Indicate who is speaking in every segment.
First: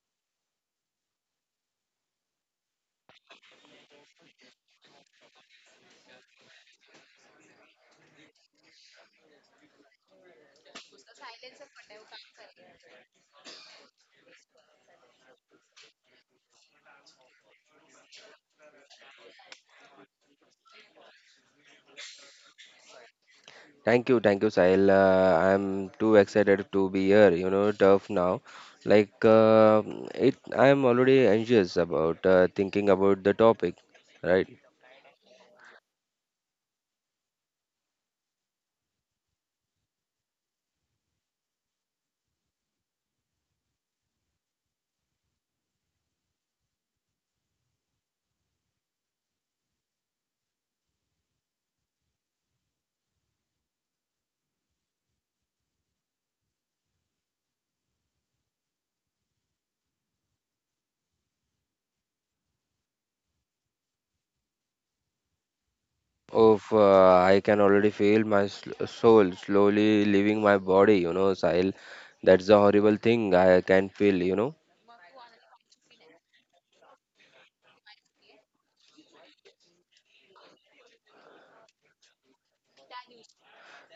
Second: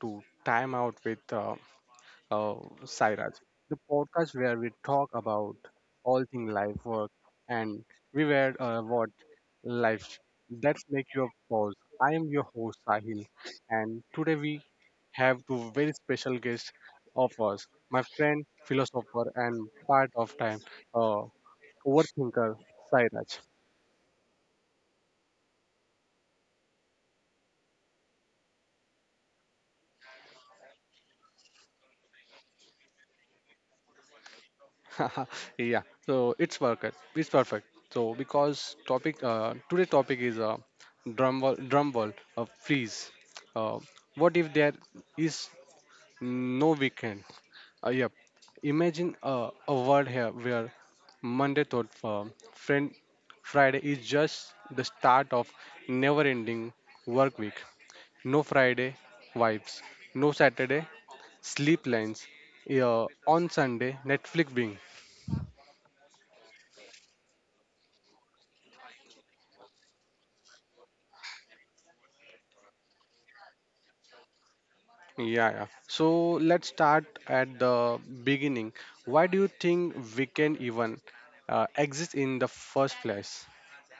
Speaker 1: to Time Out with uh, Sairaj, the podcast where we talk about all things life, work, and we were what life. Let's make your pause. I am your host Sahil, and today we have two very special guests of us, my friend, philosopher, and part of time uh, overthinker Sairaj.
Speaker 2: Thank you, Sahil. I'm too excited to be here. Tough now. Like I'm already anxious about thinking about the topic, right?
Speaker 1: Yeah, so it's perfect, it's perfect. So because topic today topic is drum wall freeze, uh, what if there is no weekend? Yep. Imagine a world here where Monday thought friend Friday is just the start of never ending work week. No Friday vibes, no Saturday sleep lines, uh, on Sunday Netflix bing.
Speaker 2: Of I can already feel my soul slowly leaving my body. Sahil, that's a horrible thing. I can feel.
Speaker 1: Yeah, yeah. So let's start at the beginning. Why do you think we can even exist in the first place?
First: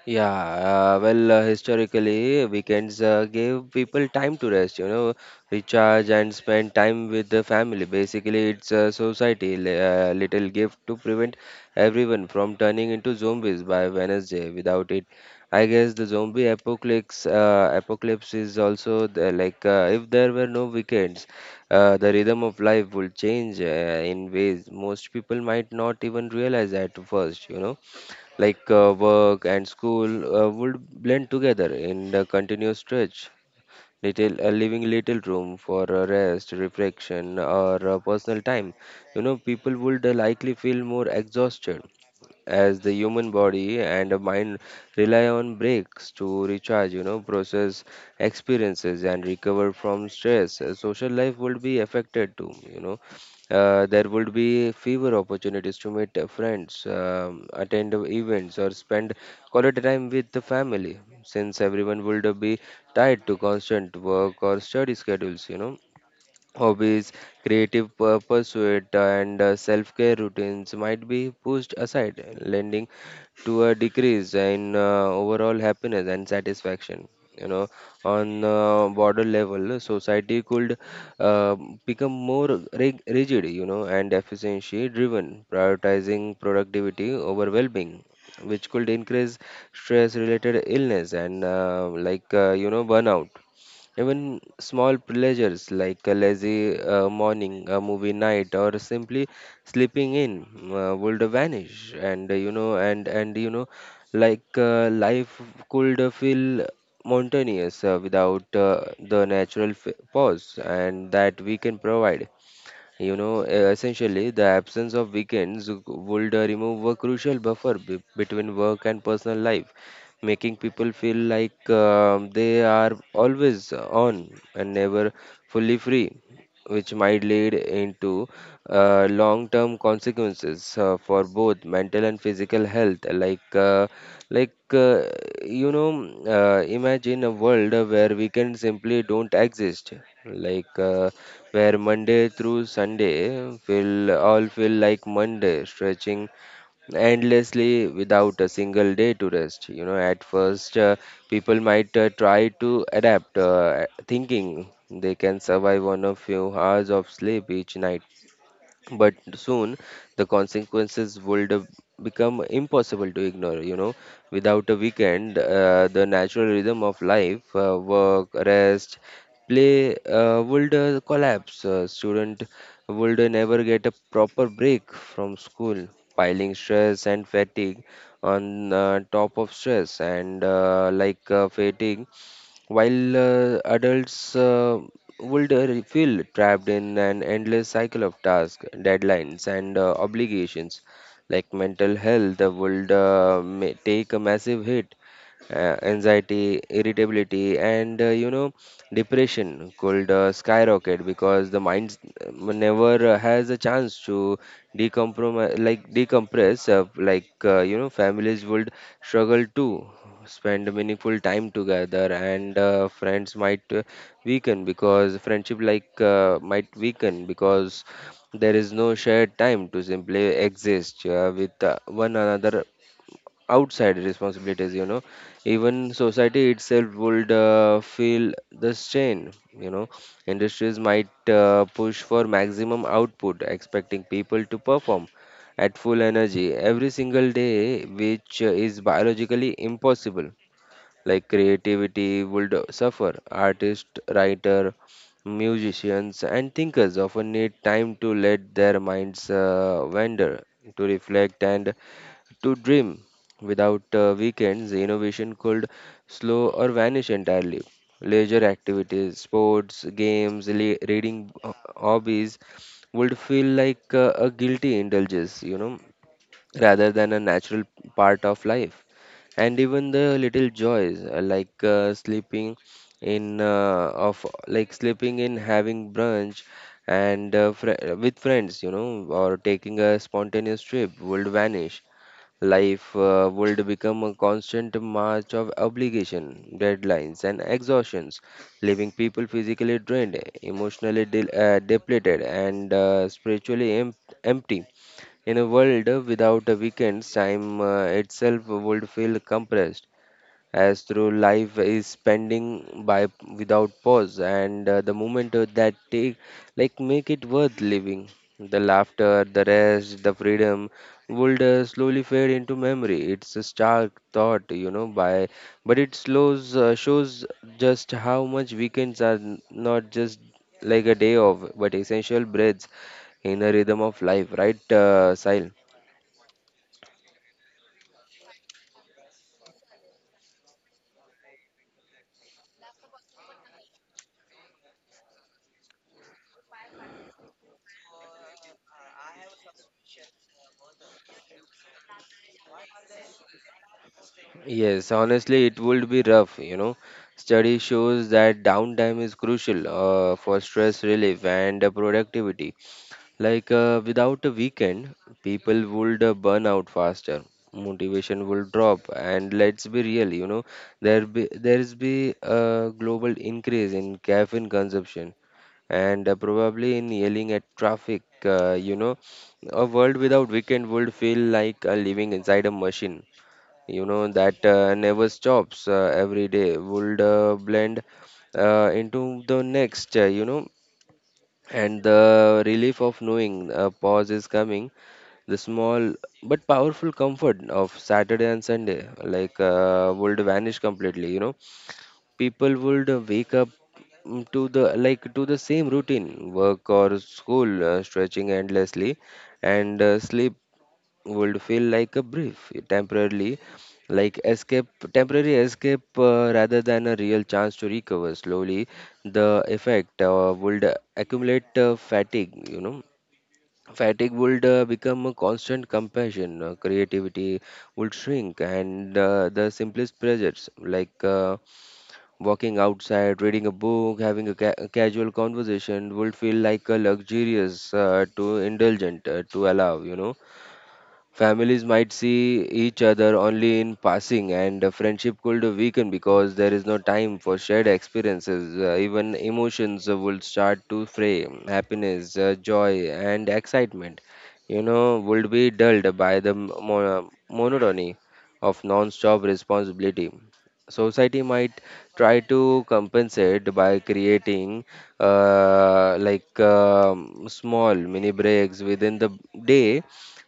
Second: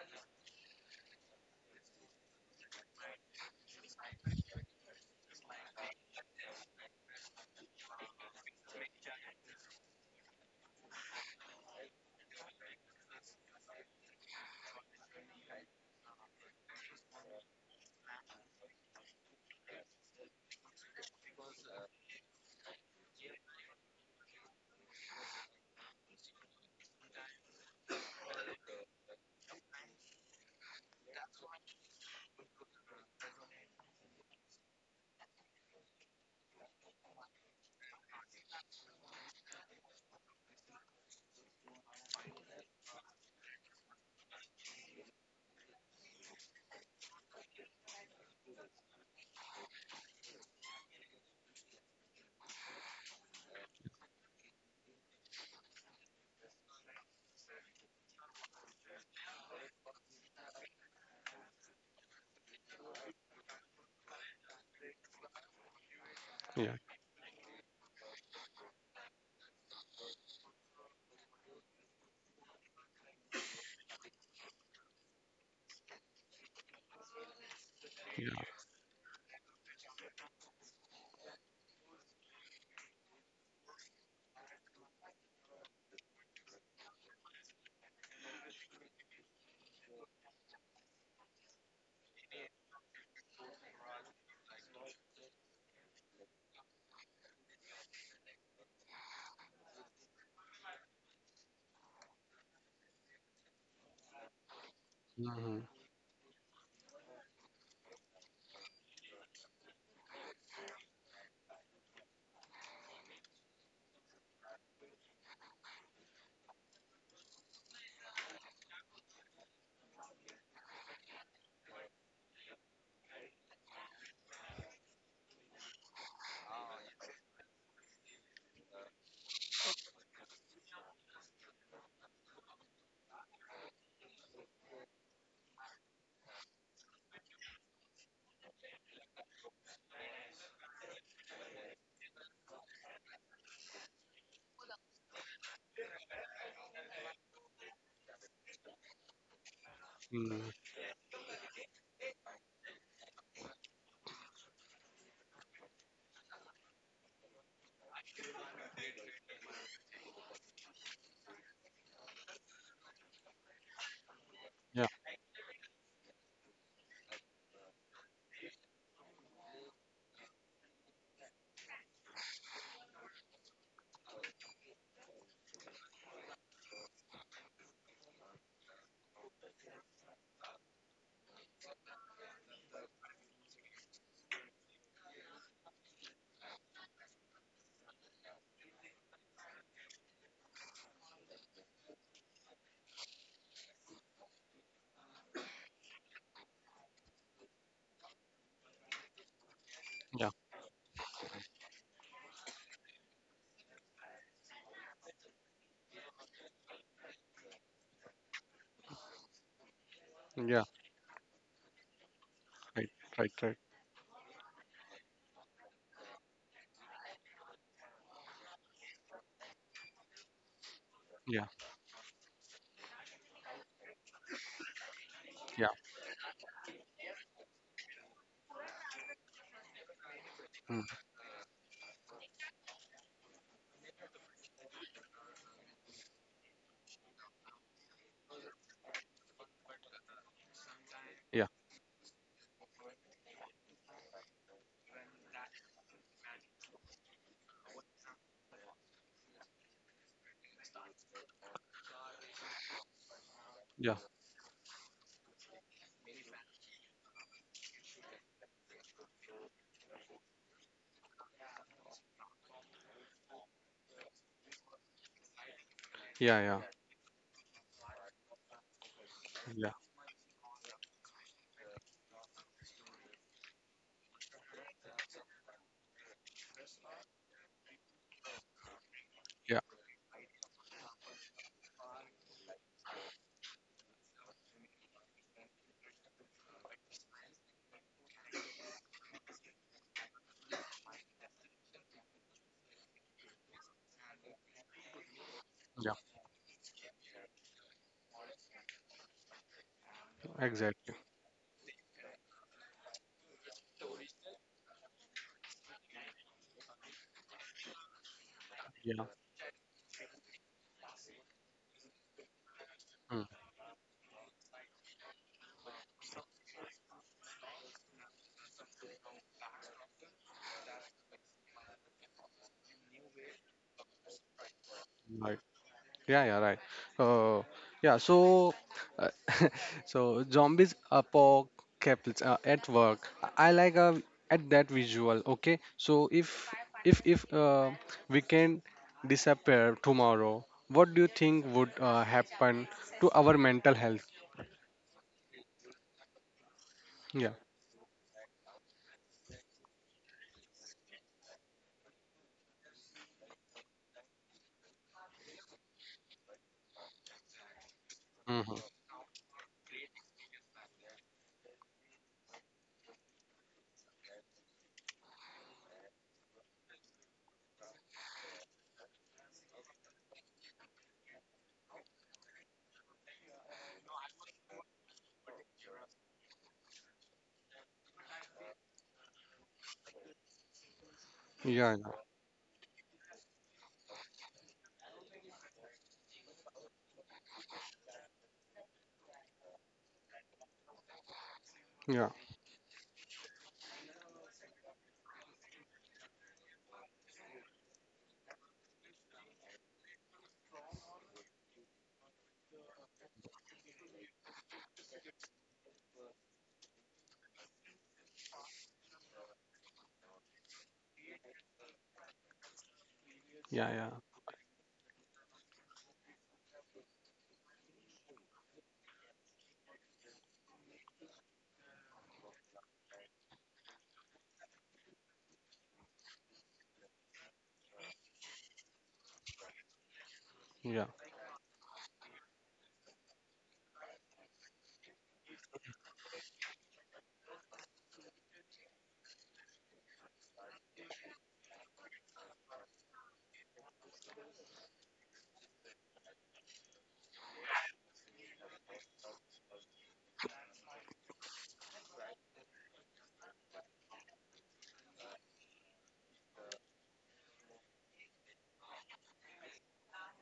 Speaker 2: Yeah, well, historically, weekends gave people time to rest, recharge and spend time with the family. Basically, it's a society little gift to prevent everyone from turning into zombies by Wednesday. Without it, I guess the zombie apocalypse is also the, like if there were no weekends, the rhythm of life would change in ways most people might not even realize at first. Like, work and school would blend together in a continuous stretch, little leaving little room for rest, reflection, or personal time. People would likely feel more exhausted as the human body and a mind rely on breaks to recharge, process experiences and recover from stress. Social life would be affected too. There would be fewer opportunities to meet friends, attend events, or spend quality time with the family, since everyone would be tied to constant work or study schedules.
Speaker 1: Yeah,
Speaker 2: Hobbies, creative pursuit, and self-care routines might be pushed aside, lending to a decrease in overall happiness and satisfaction. You know,
Speaker 1: yeah.
Speaker 2: on border level, society could uh, become more rigid, and efficiency-driven, prioritizing productivity over well-being, which could increase stress-related illness and burnout. Even small pleasures like a lazy morning, a movie night, or simply sleeping in would vanish, and and like life
Speaker 1: Hmm.
Speaker 2: could feel mountainous without the natural pause and that we can provide. Essentially, the absence of weekends would remove a crucial buffer between work and personal life, making people feel like they are always on and never fully free, which might lead into long-term consequences for both mental and physical health. Like, imagine a world where weekends simply don't exist. Like. Where Monday through Sunday will all feel like Monday, stretching endlessly without a single day to rest. At
Speaker 1: Hmm.
Speaker 2: first, people might try to adapt, thinking they can survive on a few hours of sleep each night, but soon the consequences would become impossible to ignore. Without a
Speaker 1: Yeah,
Speaker 2: weekend, the natural rhythm of life, work, rest, play, would collapse. Student would never get a proper break from school, piling stress and fatigue on top of stress and like fatigue, while adults would feel trapped in an endless cycle of tasks, deadlines, and obligations. Like, mental health would may take a massive hit, anxiety, irritability, and depression could
Speaker 1: yeah,
Speaker 2: skyrocket because the mind never has a chance to decompromise, like decompress, like families would struggle to
Speaker 1: yeah.
Speaker 2: spend meaningful time together, and
Speaker 1: Right,
Speaker 2: friends
Speaker 1: right, right.
Speaker 2: might weaken, because friendship like might weaken because there is no shared time to simply exist
Speaker 1: Yeah,
Speaker 2: with one another outside responsibilities.
Speaker 1: yeah,
Speaker 2: Even society itself would feel the strain you know Industries
Speaker 1: mm,
Speaker 2: might push for maximum output, expecting people to perform at full energy every single day, which is biologically impossible. Like,
Speaker 1: yeah,
Speaker 2: creativity would suffer. Artists, writer musicians, and thinkers often need time to let their minds wander, to reflect, and to dream. Without
Speaker 1: yeah,
Speaker 2: weekends, innovation could slow or vanish entirely. Leisure activities, sports, games, reading, hobbies, would feel like a guilty indulgence,
Speaker 1: yeah, yeah,
Speaker 2: rather than a natural part of life. And
Speaker 1: yeah,
Speaker 2: even the little joys, like sleeping in, having brunch, and with friends, or
Speaker 1: yeah,
Speaker 2: taking a spontaneous trip, would vanish. Life would become a constant march of obligation, deadlines, and exhaustions, leaving people physically drained, emotionally depleted, and spiritually empty. In a world
Speaker 1: yeah.
Speaker 2: without a weekends, time itself would feel compressed, as
Speaker 1: Exactly.
Speaker 2: through life is spending by without pause, and the moment that take, like, make it worth living, the
Speaker 1: Yeah,
Speaker 2: laughter, the rest, the freedom would slowly fade into memory. It's a stark thought, by, but it slows, shows just how much weekends are not just like a day off, but essential breaths in the rhythm of life, right,
Speaker 1: mm,
Speaker 2: Sahil?
Speaker 1: yeah, yeah, right. Uh, yeah, so uh, so zombies apocalypse at work. I like at that visual. Okay, so if we can disappear tomorrow, what do you think would happen to our mental health?
Speaker 2: Yes, honestly, it would be rough.
Speaker 1: Yeah.
Speaker 2: Study shows that downtime is crucial for stress relief and productivity. Like without a weekend, people would burn out faster. Motivation will
Speaker 1: Mm-hmm.
Speaker 2: drop, and let's be real, there's be a global increase in caffeine consumption and probably in yelling at traffic. A world without weekend would feel like living inside a machine that never stops. Every day would blend into the next, and
Speaker 1: Yeah,
Speaker 2: the relief of knowing a pause is coming, the small but powerful comfort of Saturday and Sunday, like would vanish completely.
Speaker 1: yeah,
Speaker 2: People would wake up to the like to the same routine, work or school, stretching endlessly, and sleep would feel like a brief, temporarily, like escape, temporary escape, rather than a real chance to recover. Slowly, the effect would accumulate fatigue.
Speaker 1: yeah, yeah,
Speaker 2: Fatigue would become a constant compassion, creativity would shrink, and the simplest pleasures like walking outside, reading a book, having a, a casual conversation would feel like a luxurious, to indulgent, to allow.
Speaker 1: yeah,
Speaker 2: Families might see each other only in passing, and the friendship could weaken because there is no time for shared experiences. Even emotions will start to fray. Happiness, joy, and excitement, would be dulled by the monotony of non-stop responsibility. Society might try to compensate by creating like small mini breaks within the day,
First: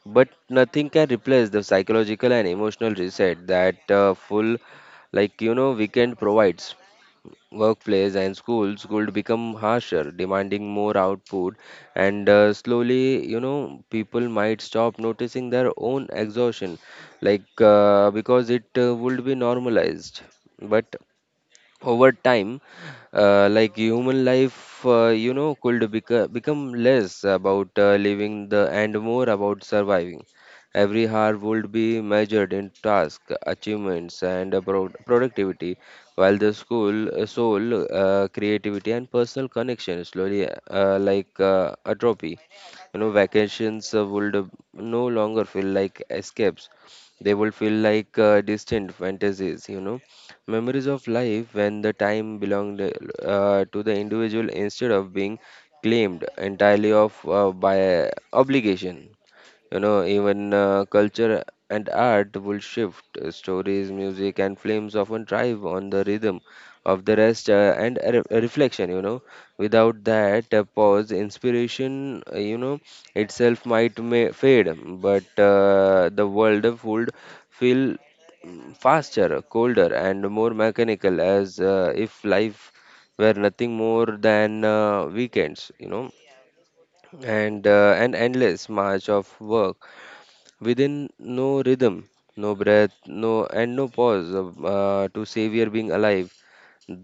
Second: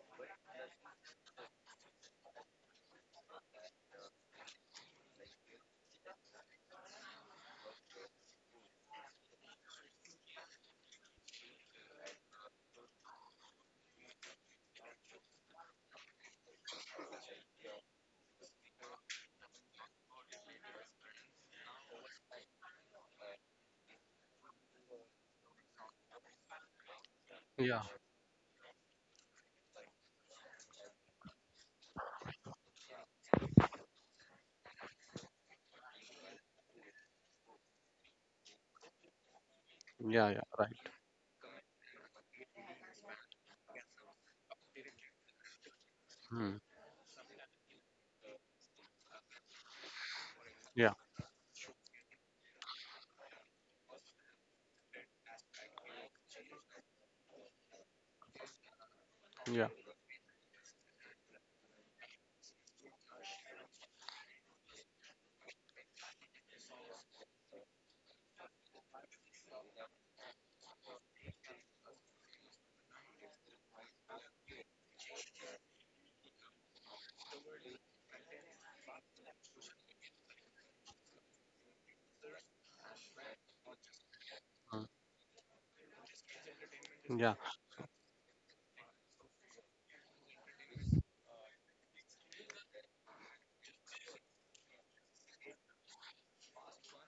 Speaker 2: but nothing can replace the psychological and emotional reset that full, weekend provides. Workplace and schools could become harsher, demanding more output, and slowly, people might stop noticing their own exhaustion, like because it would be normalized. But over time like human life could become less
Speaker 1: yeah,
Speaker 2: about
Speaker 1: yeah,
Speaker 2: living the and more about surviving. Every hour would be measured in task achievements and productivity, while the school soul, creativity and personal connection
Speaker 1: yeah, yeah,
Speaker 2: slowly
Speaker 1: right.
Speaker 2: like atrophy. Vacations would no longer feel like
Speaker 1: Mm.
Speaker 2: escapes. They would feel like distant fantasies, memories
Speaker 1: Yeah,
Speaker 2: of life when the time belonged to the individual, instead of being claimed entirely of by obligation.
Speaker 1: yeah,
Speaker 2: Even culture and art will shift. Stories, music, and films often thrive on the rhythm of the rest and a a reflection. Without that pause, inspiration, itself might may fade, but the world would feel faster, colder, and more mechanical, as if life were nothing more than
Speaker 1: mm,
Speaker 2: weekends.
Speaker 1: yeah,
Speaker 2: And an endless march of work within no rhythm, no breath, no and no pause to savor being alive.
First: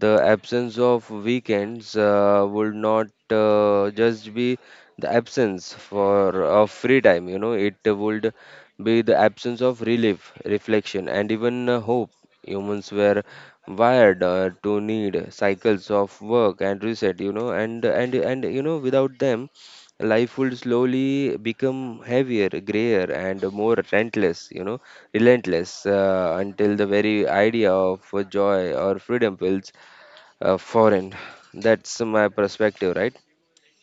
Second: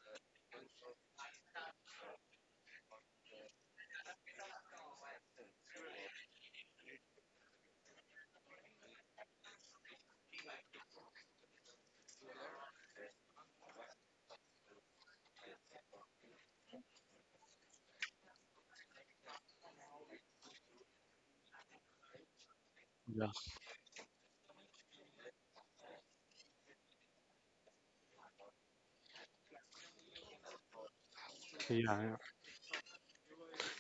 Speaker 2: The absence of weekends would not just be the absence for of free time, it would be the absence of relief, reflection, and even hope. Humans were wired to need cycles of work and reset, and without them, life would slowly become heavier, grayer,
Speaker 1: yeah,
Speaker 2: and more relentless, relentless until the very idea of joy or freedom feels foreign.
Speaker 1: yeah,
Speaker 2: That's
Speaker 1: yeah.
Speaker 2: my perspective, right?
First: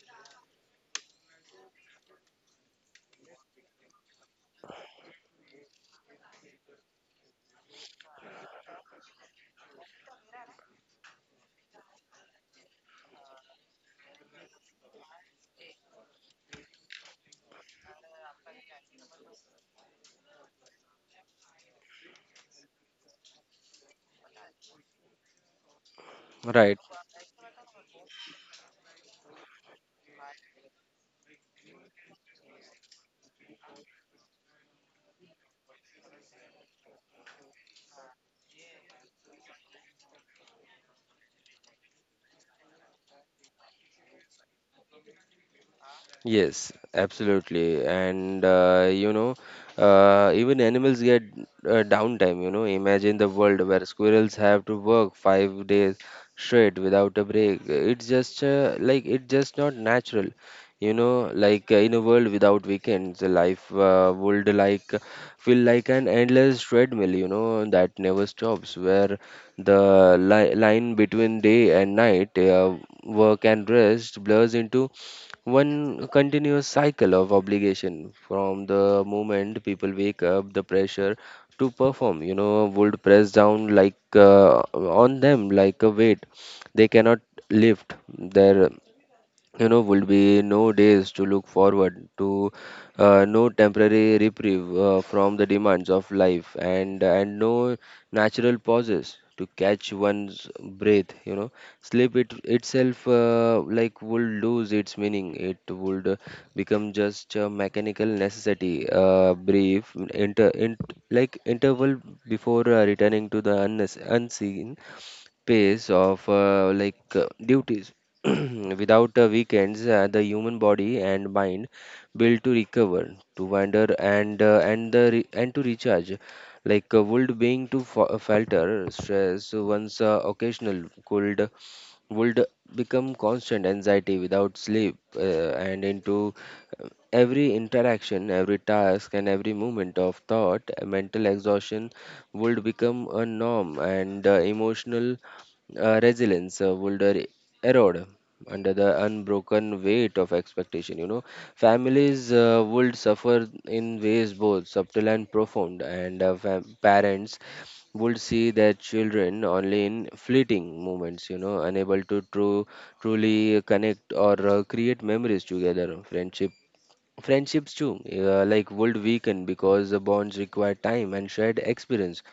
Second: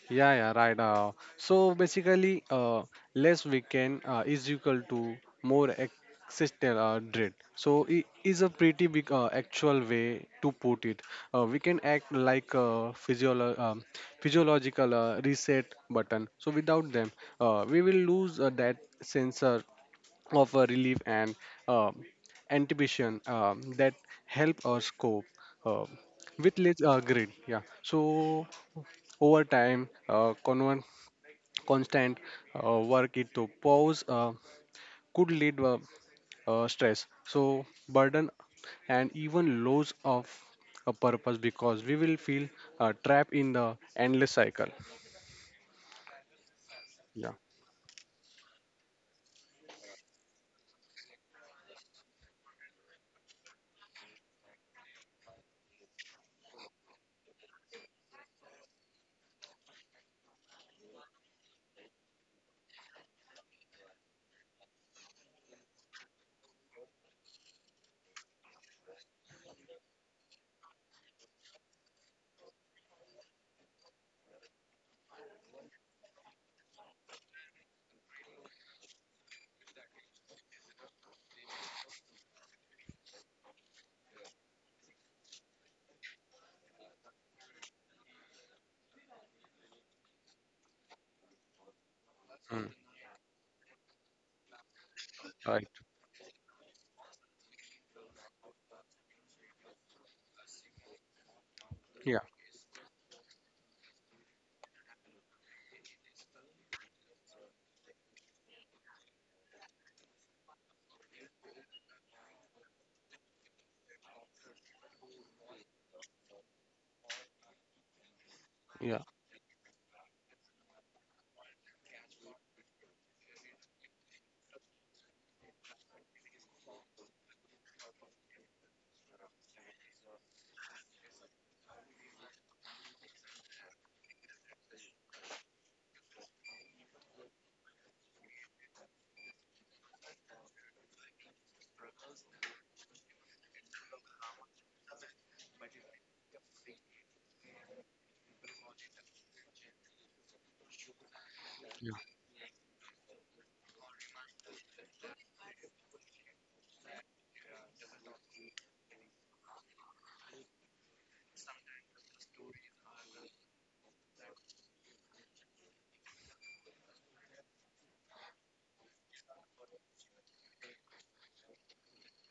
Speaker 1: Yeah, yeah, right. So basically, less weekend is equal to more existential dread. So it is a pretty big actual way to put it. We can act like a physiological reset button. So without them, we will lose that sense of a relief and um, anticipation that help us cope uh, with
Speaker 2: Right.
Speaker 1: less grid. Yeah. So over time, constant work into pause could lead stress. So burden and even loss of a purpose because we will feel trapped in the endless cycle.
Speaker 2: Yes,
Speaker 1: Yeah.
Speaker 2: absolutely. And even animals get downtime. Imagine the world where squirrels have to work 5 days straight without a break. It's just like it's just not natural. Like in a world without weekends, life would like feel like an endless treadmill. That never stops. Where the li line between day and night, work and rest blurs into one continuous cycle of obligation. From the moment people wake up, the pressure to perform, would press down, on them like a weight they cannot lift. There, would be no days to look forward to,
Speaker 1: Mm.
Speaker 2: no temporary reprieve from the
Speaker 1: Right.
Speaker 2: demands of life, and no natural pauses to catch one's breath, you know. Sleep
Speaker 1: Yeah.
Speaker 2: it itself, like would lose its meaning. It would become just a mechanical necessity, brief inter, in, like interval before returning to the unseen pace of duties.
Speaker 1: Yeah.
Speaker 2: Without weekends, the human body and mind, built to recover, to wander, and the and to recharge. Would being to falter. Stress, once occasional, could, would become constant anxiety. Without sleep, and into every interaction, every task, and every moment of thought, mental exhaustion would become a norm, and emotional resilience would erode under the unbroken weight of expectation. You know,
Speaker 1: Yeah.
Speaker 2: families would suffer in ways both subtle and profound, and parents would see their children only in fleeting moments, you know, unable to truly connect or create memories together. Friendships too, would weaken because the bonds require time and shared experience,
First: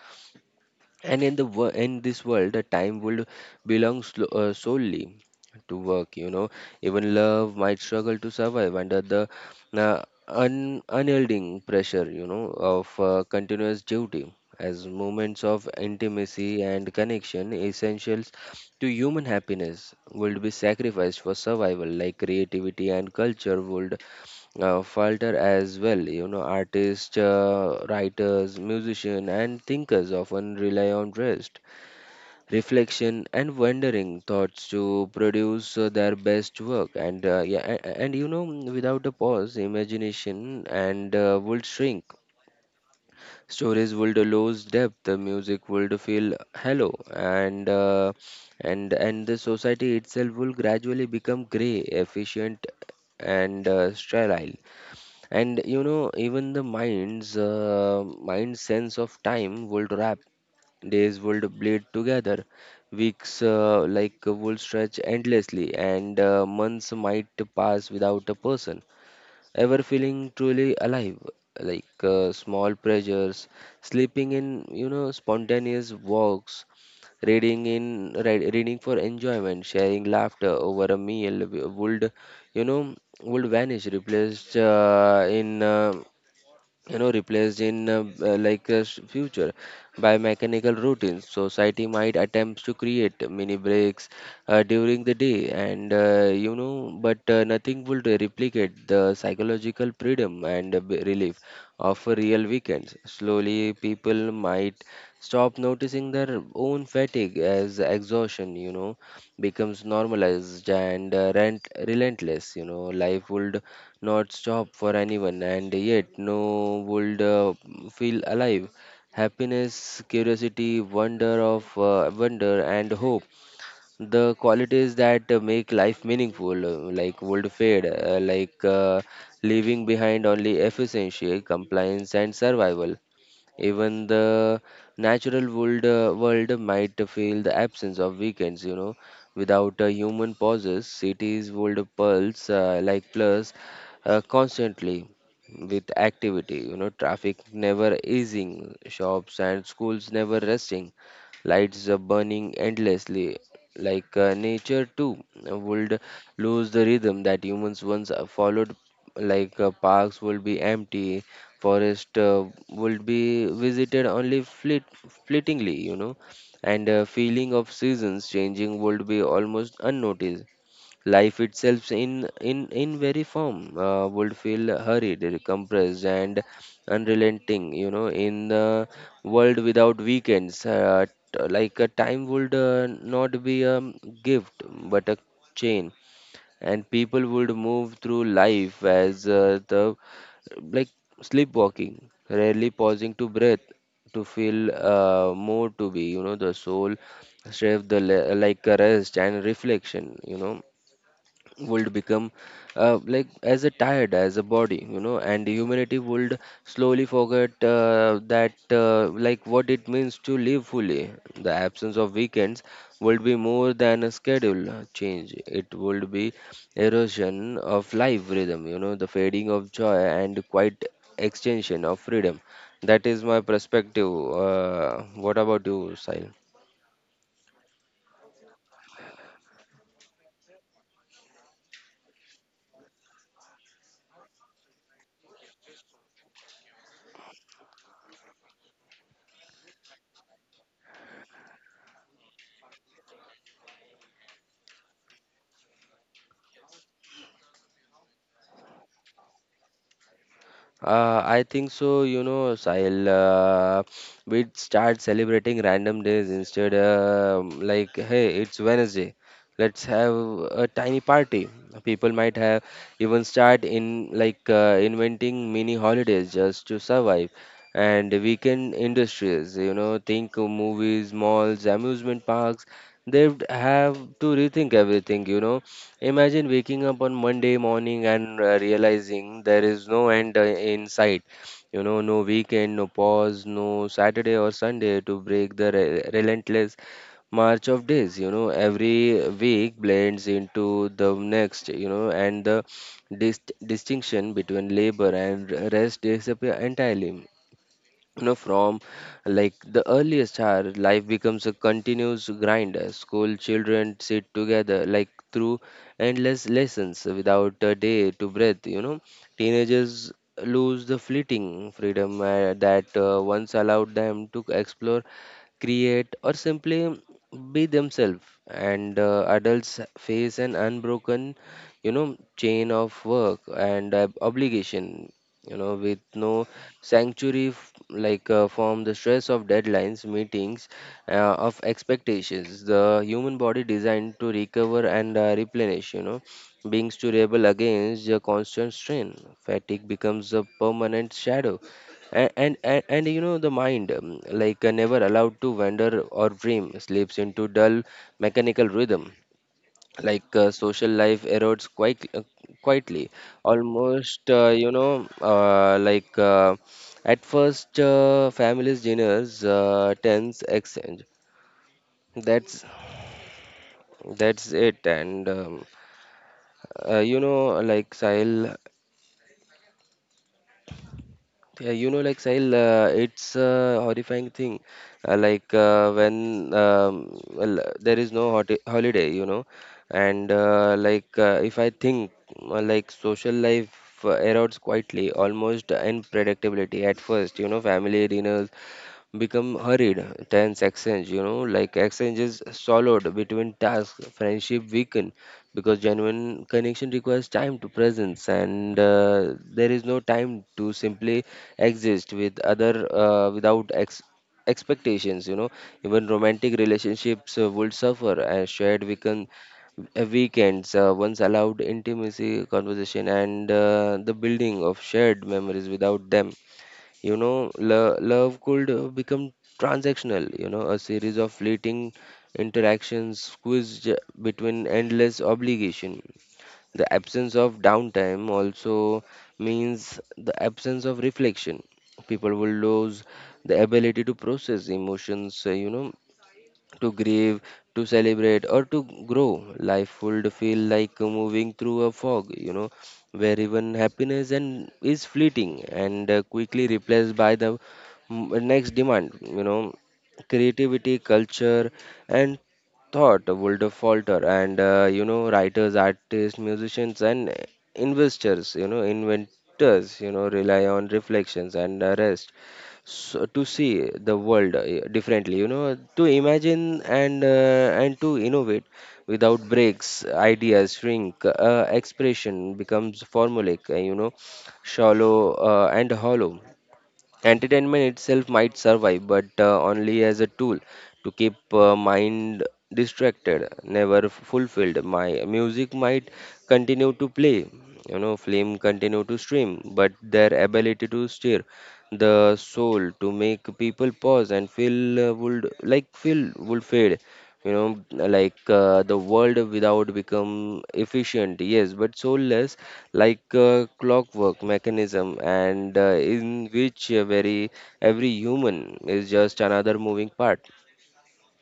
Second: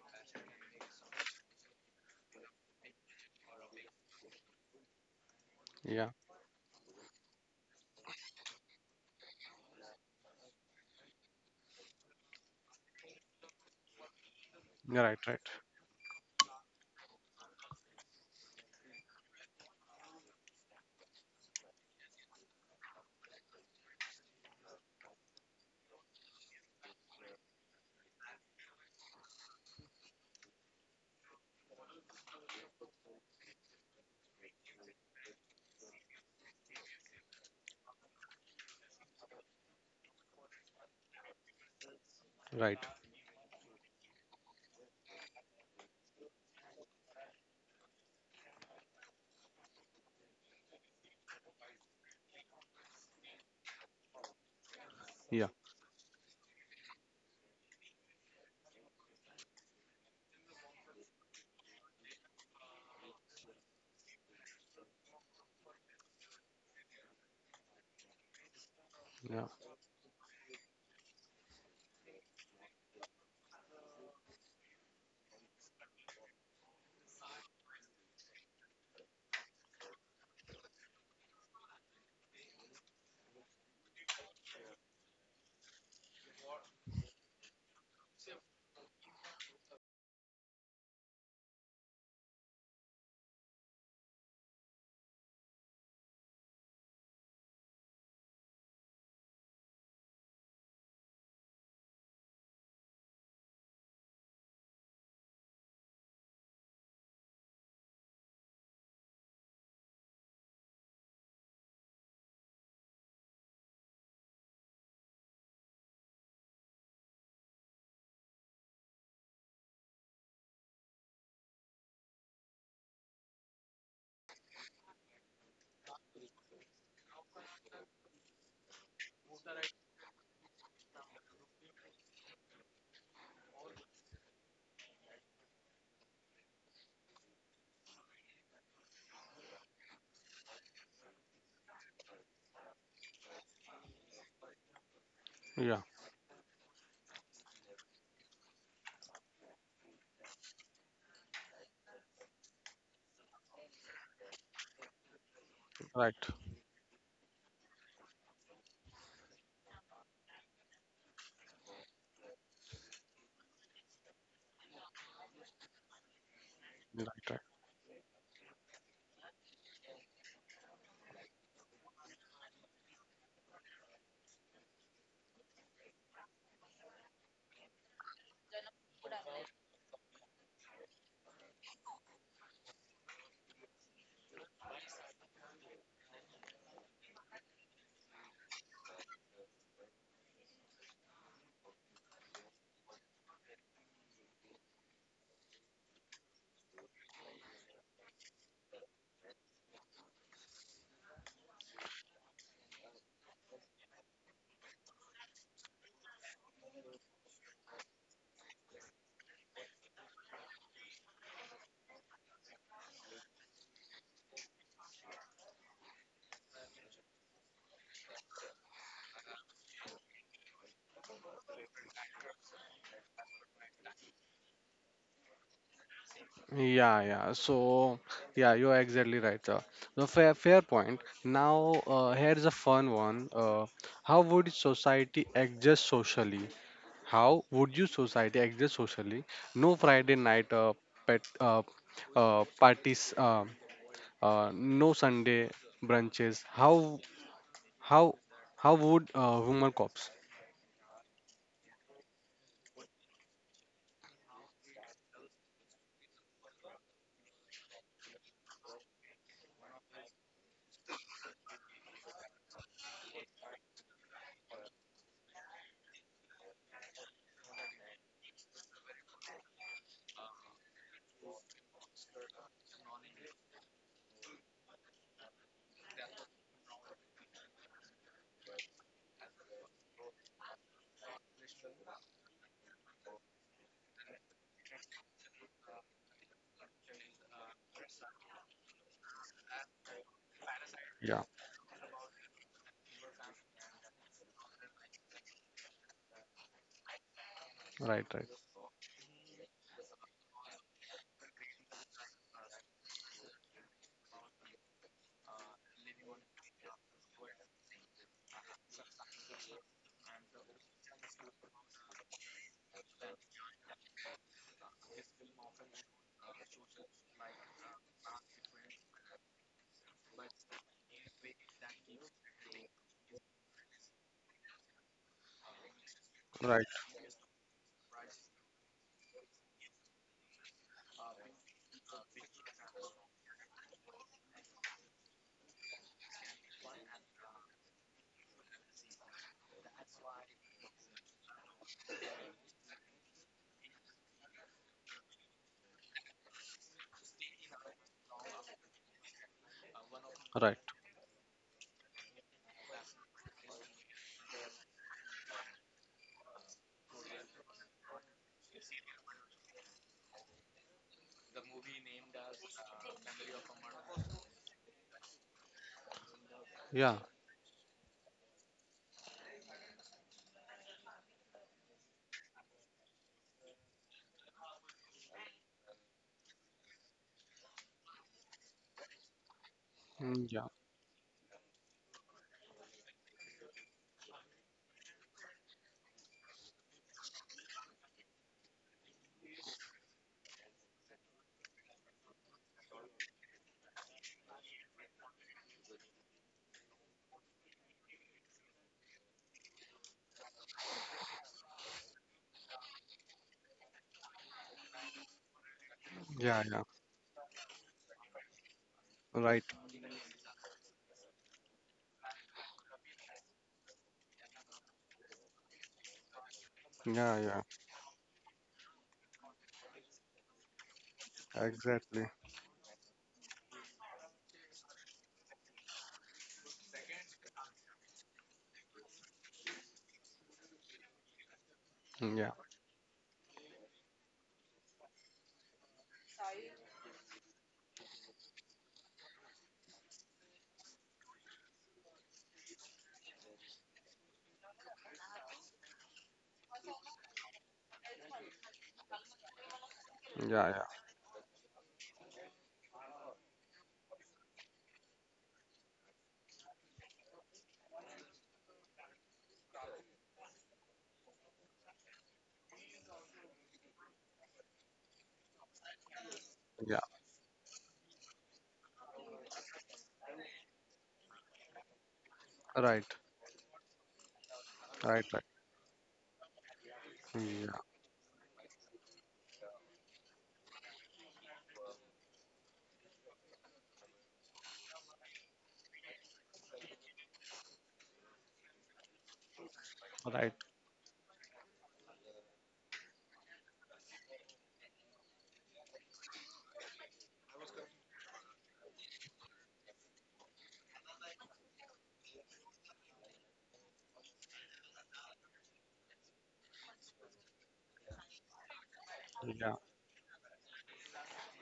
Speaker 2: and in the in this world, the time would belong solely to
Speaker 1: Yeah.
Speaker 2: work, you know. Even love might struggle to survive under the uh, unyielding pressure, you know, of continuous duty, as
Speaker 1: Right.
Speaker 2: moments
Speaker 1: Right.
Speaker 2: of intimacy and connection, essentials to human happiness, would be sacrificed for survival. Like, creativity and culture would falter as well. You know, artists, writers, musicians, and thinkers often rely on rest, reflection, and wandering thoughts to produce their best work. And you know, without a pause, imagination and would shrink.
Speaker 1: Right.
Speaker 2: Stories would lose depth. The music would feel hollow, and the society itself will gradually become grey, efficient, and sterile.
Speaker 1: Yeah.
Speaker 2: And you know, even the mind's sense of time would wrap. Days would bleed together, weeks would stretch endlessly, and months might pass without a person
Speaker 1: Yeah,
Speaker 2: ever feeling truly alive. Small pleasures, sleeping in, you know, spontaneous walks, reading for enjoyment, sharing laughter over a meal, would, you know, would vanish, replaced in you know replaced in future by mechanical routines. Society might attempt to create mini breaks during the day, and you know but nothing would replicate the psychological freedom and relief of a real weekends. Slowly, people might stop noticing their own fatigue, as exhaustion, you know, becomes normalized and rent relentless. You know, life would not stop for anyone, and yet no would feel alive. Happiness, curiosity, wonder, and hope, the qualities that make life meaningful, would fade, leaving behind only efficiency, compliance, and survival. Even the natural world might feel the absence of weekends, you know. Without human pauses, cities would pulse like plus constantly
Speaker 1: yeah,
Speaker 2: with activity, you know, traffic never easing, shops and schools never resting, lights are burning endlessly. Nature too would
Speaker 1: right,
Speaker 2: lose the rhythm that humans once followed. Parks will be empty, forest would be visited only fleetingly, you know, and
Speaker 1: right, right.
Speaker 2: feeling of seasons changing would be almost unnoticed. Life itself, in very form, would feel hurried, compressed, and unrelenting. You know, in the world without weekends, a time would not be a gift but a chain, and people would move through life as the like sleepwalking, rarely pausing to breathe, to feel, more to be, you know, the soul, strength, the a rest and reflection, you know, would become as a tired as a body, you know, and humanity would slowly forget that like what it means to live fully. The absence of weekends would be more than a schedule change. It would be erosion of life rhythm, you know, the fading of joy and quite extension of freedom. That is my perspective. What about you, Sahil?
Speaker 1: Yeah, yeah. So, yeah, you're exactly right. No, fair, fair point. Now, here's a fun one. How would society adjust socially? How would you society adjust socially? No Friday night pet parties. No Sunday brunches. How how would human cops?
Speaker 2: I think so, you know, Sahil. We'd start celebrating random days instead. Like, hey, it's Wednesday. Let's have a tiny party. People might have even start in inventing mini holidays just to survive. And weekend industries, you know, think of movies, malls, amusement parks. They'd have to rethink everything, you know. Imagine waking up on Monday morning and realizing there is no end in sight. You know, no weekend, no pause, no Saturday or Sunday to break the relentless march of days. You know, every week blends into the
Speaker 1: Yeah,
Speaker 2: next, you know, and the distinction between labor and rest disappear entirely,
Speaker 1: right,
Speaker 2: you
Speaker 1: right,
Speaker 2: know. From like the earliest hour, life becomes a continuous grind. School children sit together through endless lessons without a day to breathe, you know. Teenagers lose the fleeting freedom that once allowed them to explore, create, or simply be themselves. And adults face an unbroken, you know, chain of work and obligation, you know, with no
Speaker 1: right,
Speaker 2: sanctuary, from the stress of deadlines, meetings, of expectations. The human body, designed to recover and replenish, you know, beings to rebel against the constant strain. Fatigue becomes a permanent shadow, and you know the mind, never allowed to wander or dream, slips into dull mechanical rhythm.
Speaker 1: right.
Speaker 2: Social life erodes quite quietly, almost, at first. Families dinners, tens exchange. That's that's it, and
Speaker 1: Yeah,
Speaker 2: you know, like Sahil Yeah, you know, like, Sahil, it's a horrifying thing. When there is no hot holiday, you know,
Speaker 1: mm,
Speaker 2: and
Speaker 1: yeah.
Speaker 2: if I think social life erodes quietly, almost in predictability at first. You know, family dinners become hurried, tense exchange, you know, like exchanges swallowed between tasks. Friendship weaken because genuine connection requires time to presence, and there is no time to simply exist with other without expectations, you know. Even
Speaker 1: Yeah,
Speaker 2: romantic
Speaker 1: yeah,
Speaker 2: relationships would suffer as shared weaken
Speaker 1: right.
Speaker 2: weekends once allowed intimacy, conversation, and the building of shared memories. Without them, you
Speaker 1: Yeah, yeah,
Speaker 2: know, lo love could become transactional, you know, a series of fleeting
Speaker 1: exactly.
Speaker 2: interactions squeezed between endless obligation. The absence of downtime also means the absence of reflection.
Speaker 1: Yeah,
Speaker 2: People will lose the ability to process emotions, you know, to grieve, to celebrate, or to grow. Life would feel like moving through a fog, you know, where even happiness and is fleeting, and quickly replaced by the next demand. You know,
Speaker 1: yeah, yeah,
Speaker 2: creativity, culture, and thought would falter, and you know, writers, artists, musicians, and investors, you know, inventors, you know, rely on reflections and rest, so to see the world differently, you know, to
Speaker 1: yeah.
Speaker 2: imagine and to innovate. Without breaks, ideas shrink, expression
Speaker 1: Right,
Speaker 2: becomes formulaic, you know,
Speaker 1: right,
Speaker 2: shallow,
Speaker 1: right.
Speaker 2: and hollow.
Speaker 1: Yeah,
Speaker 2: Entertainment itself might survive, but only as a tool to keep mind distracted, never fulfilled. My music might continue to play, you know, film continue to stream, but
Speaker 1: right.
Speaker 2: their ability to stir the soul, to make people pause and feel, would like feel would fade, you know. The world without become efficient, yes, but soulless, like clockwork mechanism, and in which very every human is just
Speaker 1: Yeah,
Speaker 2: another moving part,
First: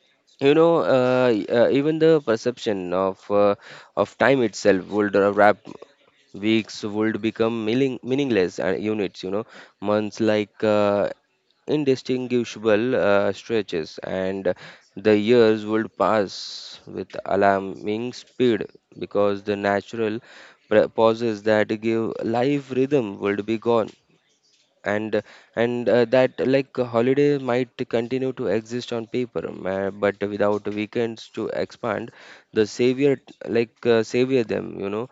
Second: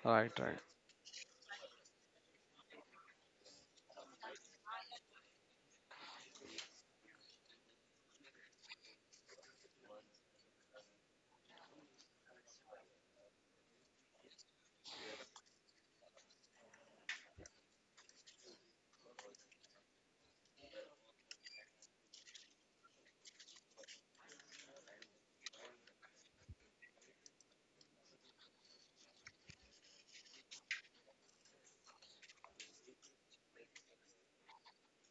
Speaker 1: right,
Speaker 2: you
Speaker 1: right.
Speaker 2: know. Even the perception of time itself would wrap. Weeks would become meaningless units, you know, months indistinguishable stretches, and the years would pass with alarming speed because the natural pauses that give life rhythm would be gone. And and that like a holiday might continue to exist on paper, but without weekends to expand, the savior, savior them, you know,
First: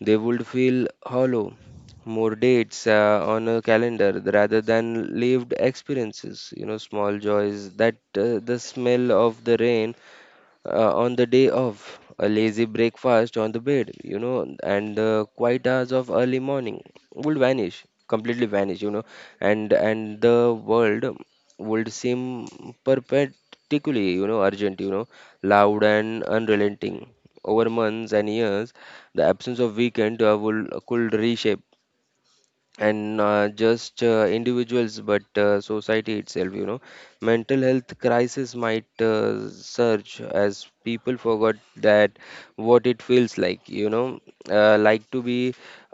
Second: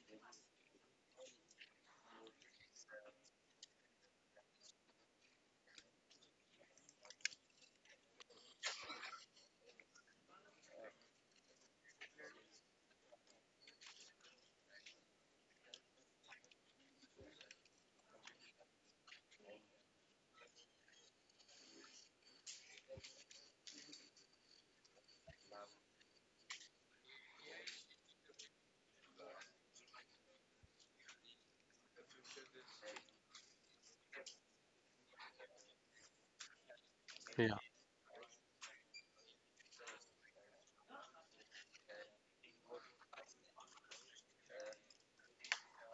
Speaker 2: they would feel hollow, more dates on a calendar rather than lived experiences. You know, small joys that the smell of the rain on the day of a lazy breakfast on the bed, you know, and the quiet hours of early morning would vanish, completely vanish, you know, and the world would seem perpetually, you know, urgent, you know, loud and unrelenting. Over months and years, the absence of weekend will could reshape and just individuals but society itself, you know.
Speaker 1: Yeah,
Speaker 2: Mental health crisis might surge as people forgot that what it feels like, you know, to be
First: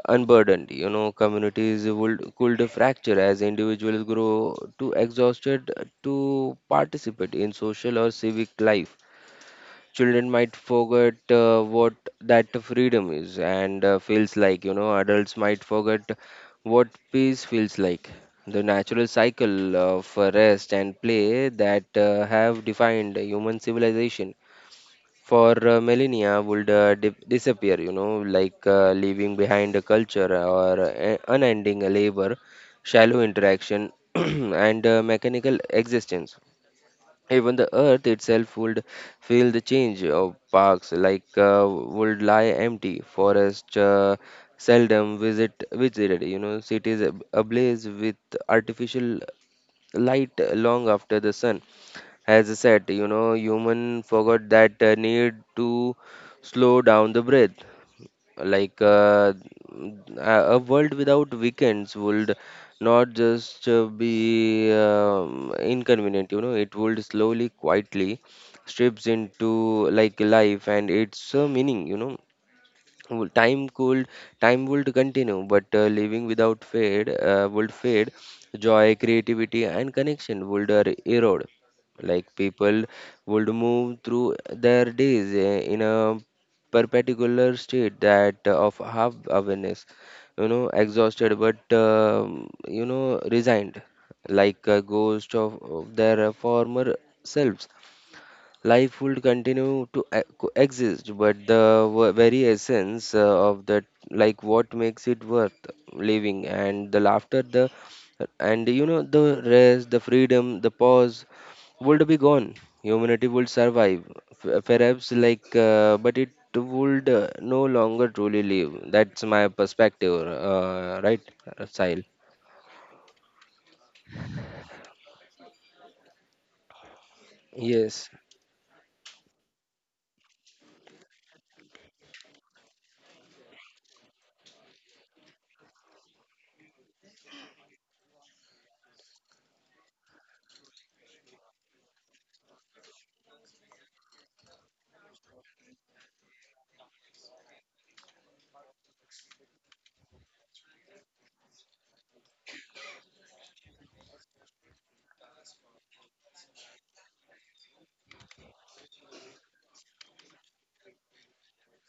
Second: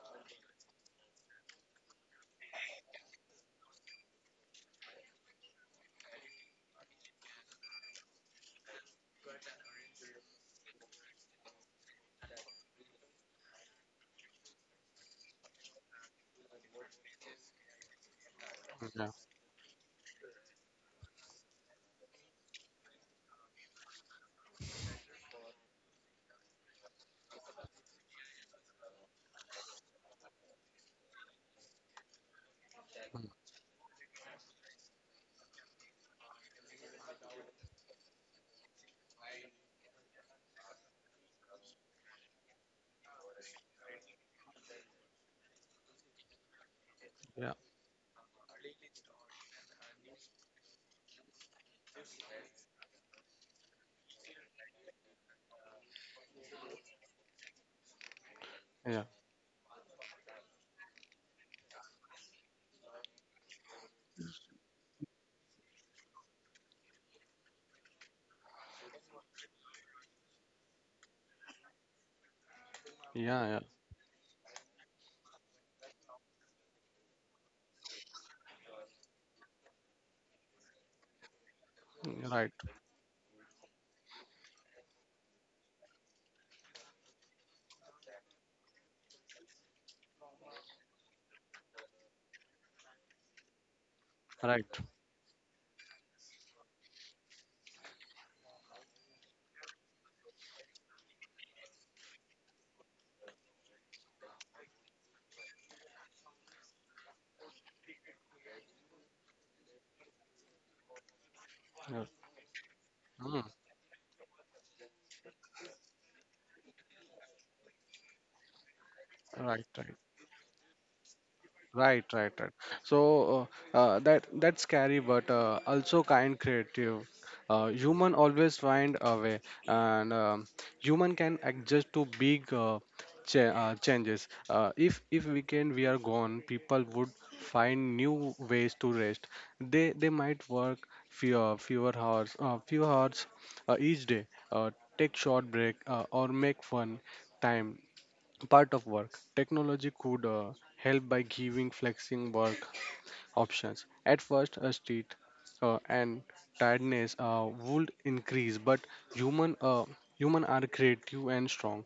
Speaker 2: unburdened, you know. Communities would could fracture as individuals grow too exhausted to participate in social or civic life. Children might forget what that freedom is and feels like, you know. Adults might forget what peace feels like. The natural
Speaker 1: yeah,
Speaker 2: cycle of rest and play that have defined human civilization for millennia would disappear, you know, leaving behind a culture or unending labor, shallow
Speaker 1: mm,
Speaker 2: interaction, and mechanical existence. Even the earth itself would feel the change of parks, would lie empty, forests seldom visited, you know, cities
Speaker 1: yeah,
Speaker 2: ablaze with artificial light long after the sun has set. You know, human forgot that need to slow down the breath like
Speaker 1: yeah,
Speaker 2: uh, a world without weekends would not just be inconvenient, you know, it would slowly, quietly strips into like life and its meaning, you know, well,
Speaker 1: yeah, yeah,
Speaker 2: time could time would continue, but living without fade would fade. Joy, creativity, and connection would erode.
Speaker 1: mm,
Speaker 2: Like
Speaker 1: right,
Speaker 2: people would move through their days in a perpendicular state that of half awareness, you know, exhausted but you know, resigned, like a
Speaker 1: right,
Speaker 2: ghost of their former selves. Life would continue to coexist, but the very essence of that, like what makes it worth living, and the laughter, the and you know the rest, the freedom, the pause
Speaker 1: yeah,
Speaker 2: would be gone. Humanity
Speaker 1: mm,
Speaker 2: would survive, perhaps like, but it would no longer truly live. That's my
Speaker 1: right, right,
Speaker 2: perspective, right, Sahil?
Speaker 1: right, right, right. So that that's scary, but also kind, creative.
Speaker 2: Yes.
Speaker 1: Human always find a way, and human can adjust to big changes. If weekend we are gone, people would find new ways to rest. They might work fewer hours, few hours each day. Uh, Take short break or make fun time part of work. Technology could help by giving flexing work options. At first a street and tiredness would increase, but human uh, human are creative and strong.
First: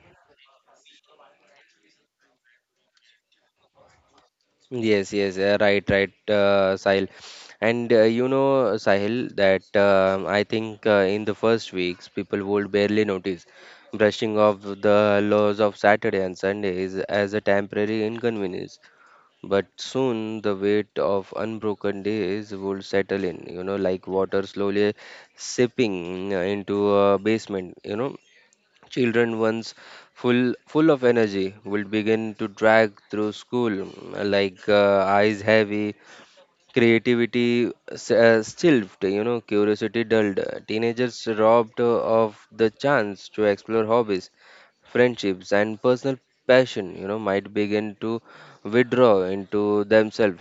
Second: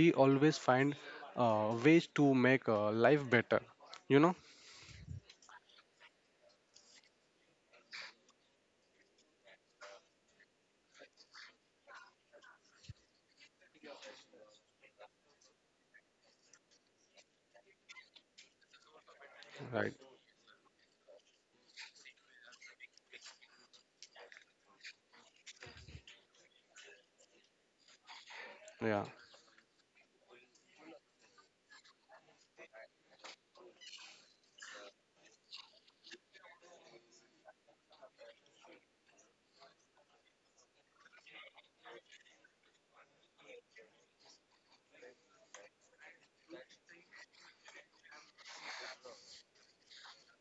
Speaker 1: We always find ways to make life better, you know.
Speaker 2: Yes, yes, right, right, Sahil. And you know, Sahil, that I think in the first weeks, people would barely notice, brushing off the laws of Saturday and Sundays as a temporary inconvenience. But
Speaker 1: Right.
Speaker 2: soon the weight of unbroken days would settle in, you know, like water slowly sipping into a basement, you know,
Speaker 1: Yeah,
Speaker 2: children once full of energy will begin to drag through school, mm, eyes heavy, creativity stilted, you know, curiosity dulled. Teenagers, robbed of the chance to explore hobbies, friendships, and personal passion, you know, might begin to withdraw into themselves,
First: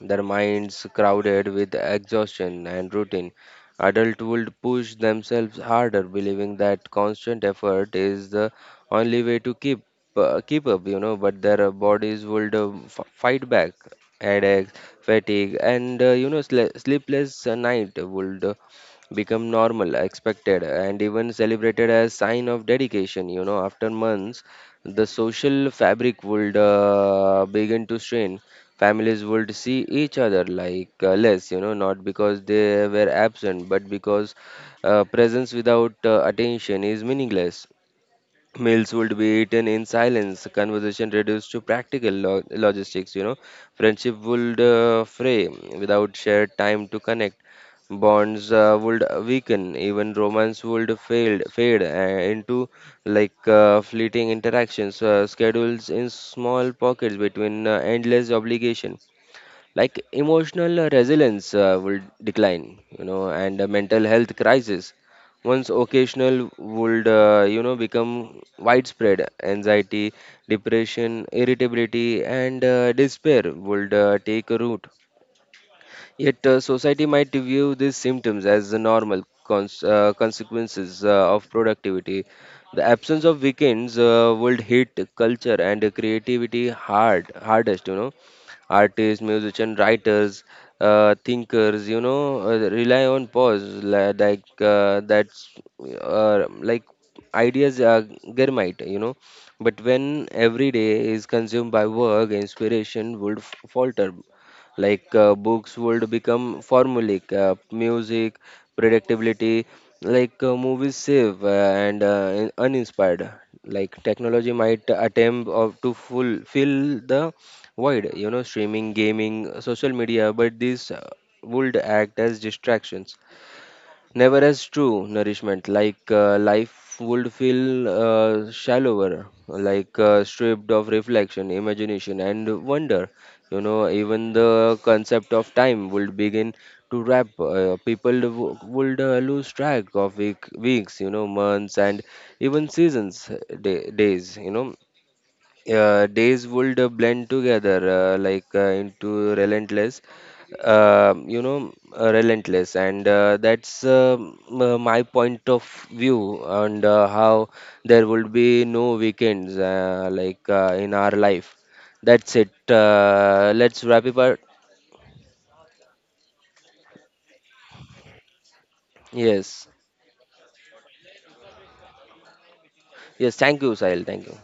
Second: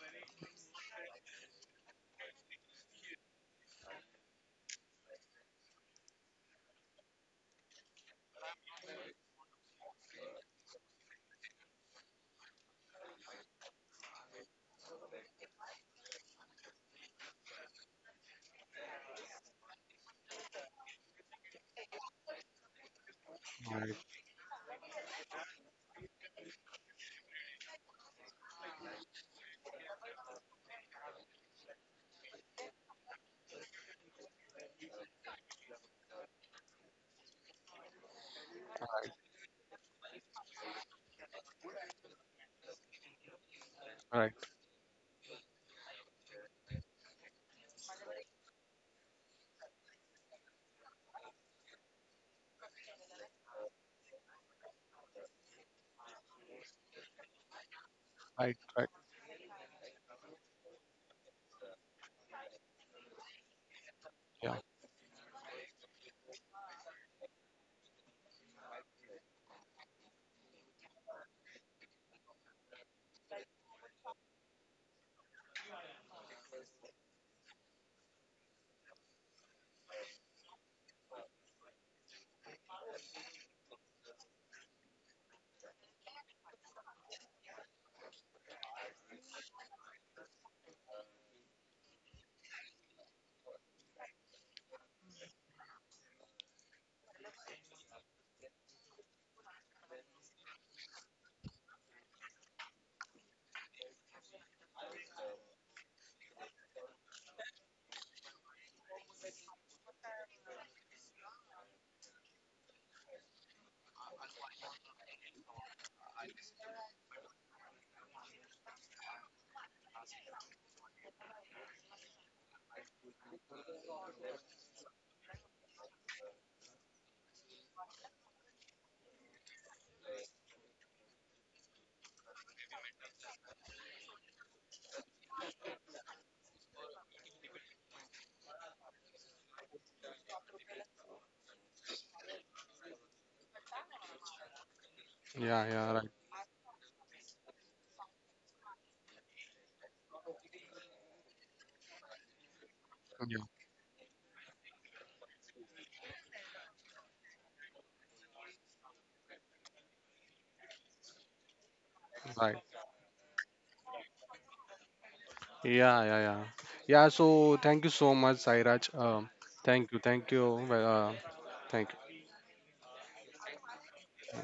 Speaker 2: their minds crowded with exhaustion and routine. Adults would push themselves harder, believing that constant effort is the only way to keep up, you know, but their bodies would fight back. Headaches, fatigue, and, you know, sleepless night would become normal, expected, and even celebrated as sign of dedication. You know, after
Speaker 1: right,
Speaker 2: months, the social fabric would begin to strain, families would see each other like less, you know, not because they were absent but because presence without attention is meaningless, meals would
Speaker 1: right,
Speaker 2: be eaten in silence, conversation reduced to practical logistics, you know, friendship
Speaker 1: right,
Speaker 2: would fray without shared time to connect, bonds would weaken, even romance would fade into fleeting interactions, schedules in small pockets between endless
Speaker 1: right, right.
Speaker 2: obligation, like emotional resilience will decline, you know, and a mental health
Speaker 1: Yeah,
Speaker 2: crisis once occasional would, you know, become widespread, anxiety, depression, irritability, and despair would take a root. Yet, society might view these symptoms as the normal consequences of productivity. The absence of weekends would hit culture and creativity hardest. You know, artists, musicians, writers, thinkers. You know, rely on pause, that's like ideas are germite. You know, but when every day is consumed by work, inspiration would falter, books would become formulaic, music predictability, movies save and uninspired, like technology might attempt of to full fill the void, you know, streaming, gaming, social media, but these would act as distractions, never as true nourishment, life would feel shallower, stripped of reflection, imagination, and wonder, you know, even the concept of time would begin to wrap, people would lose track of weeks, you know, months, and even seasons, days, you know,
Speaker 1: yeah, yeah, right.
Speaker 2: days would blend together, into relentless you know relentless, and
Speaker 1: Yeah,
Speaker 2: that's my point of view, and how there would be no weekends, in our life. That's it,
Speaker 1: right.
Speaker 2: let's wrap it up.
Speaker 1: Yeah, yeah, yeah, yeah. So thank you so much, Sairaj,
Speaker 2: Yes,
Speaker 1: thank you, thank you. Well, thank you.
Speaker 2: yes, thank you, Sahil, thank you.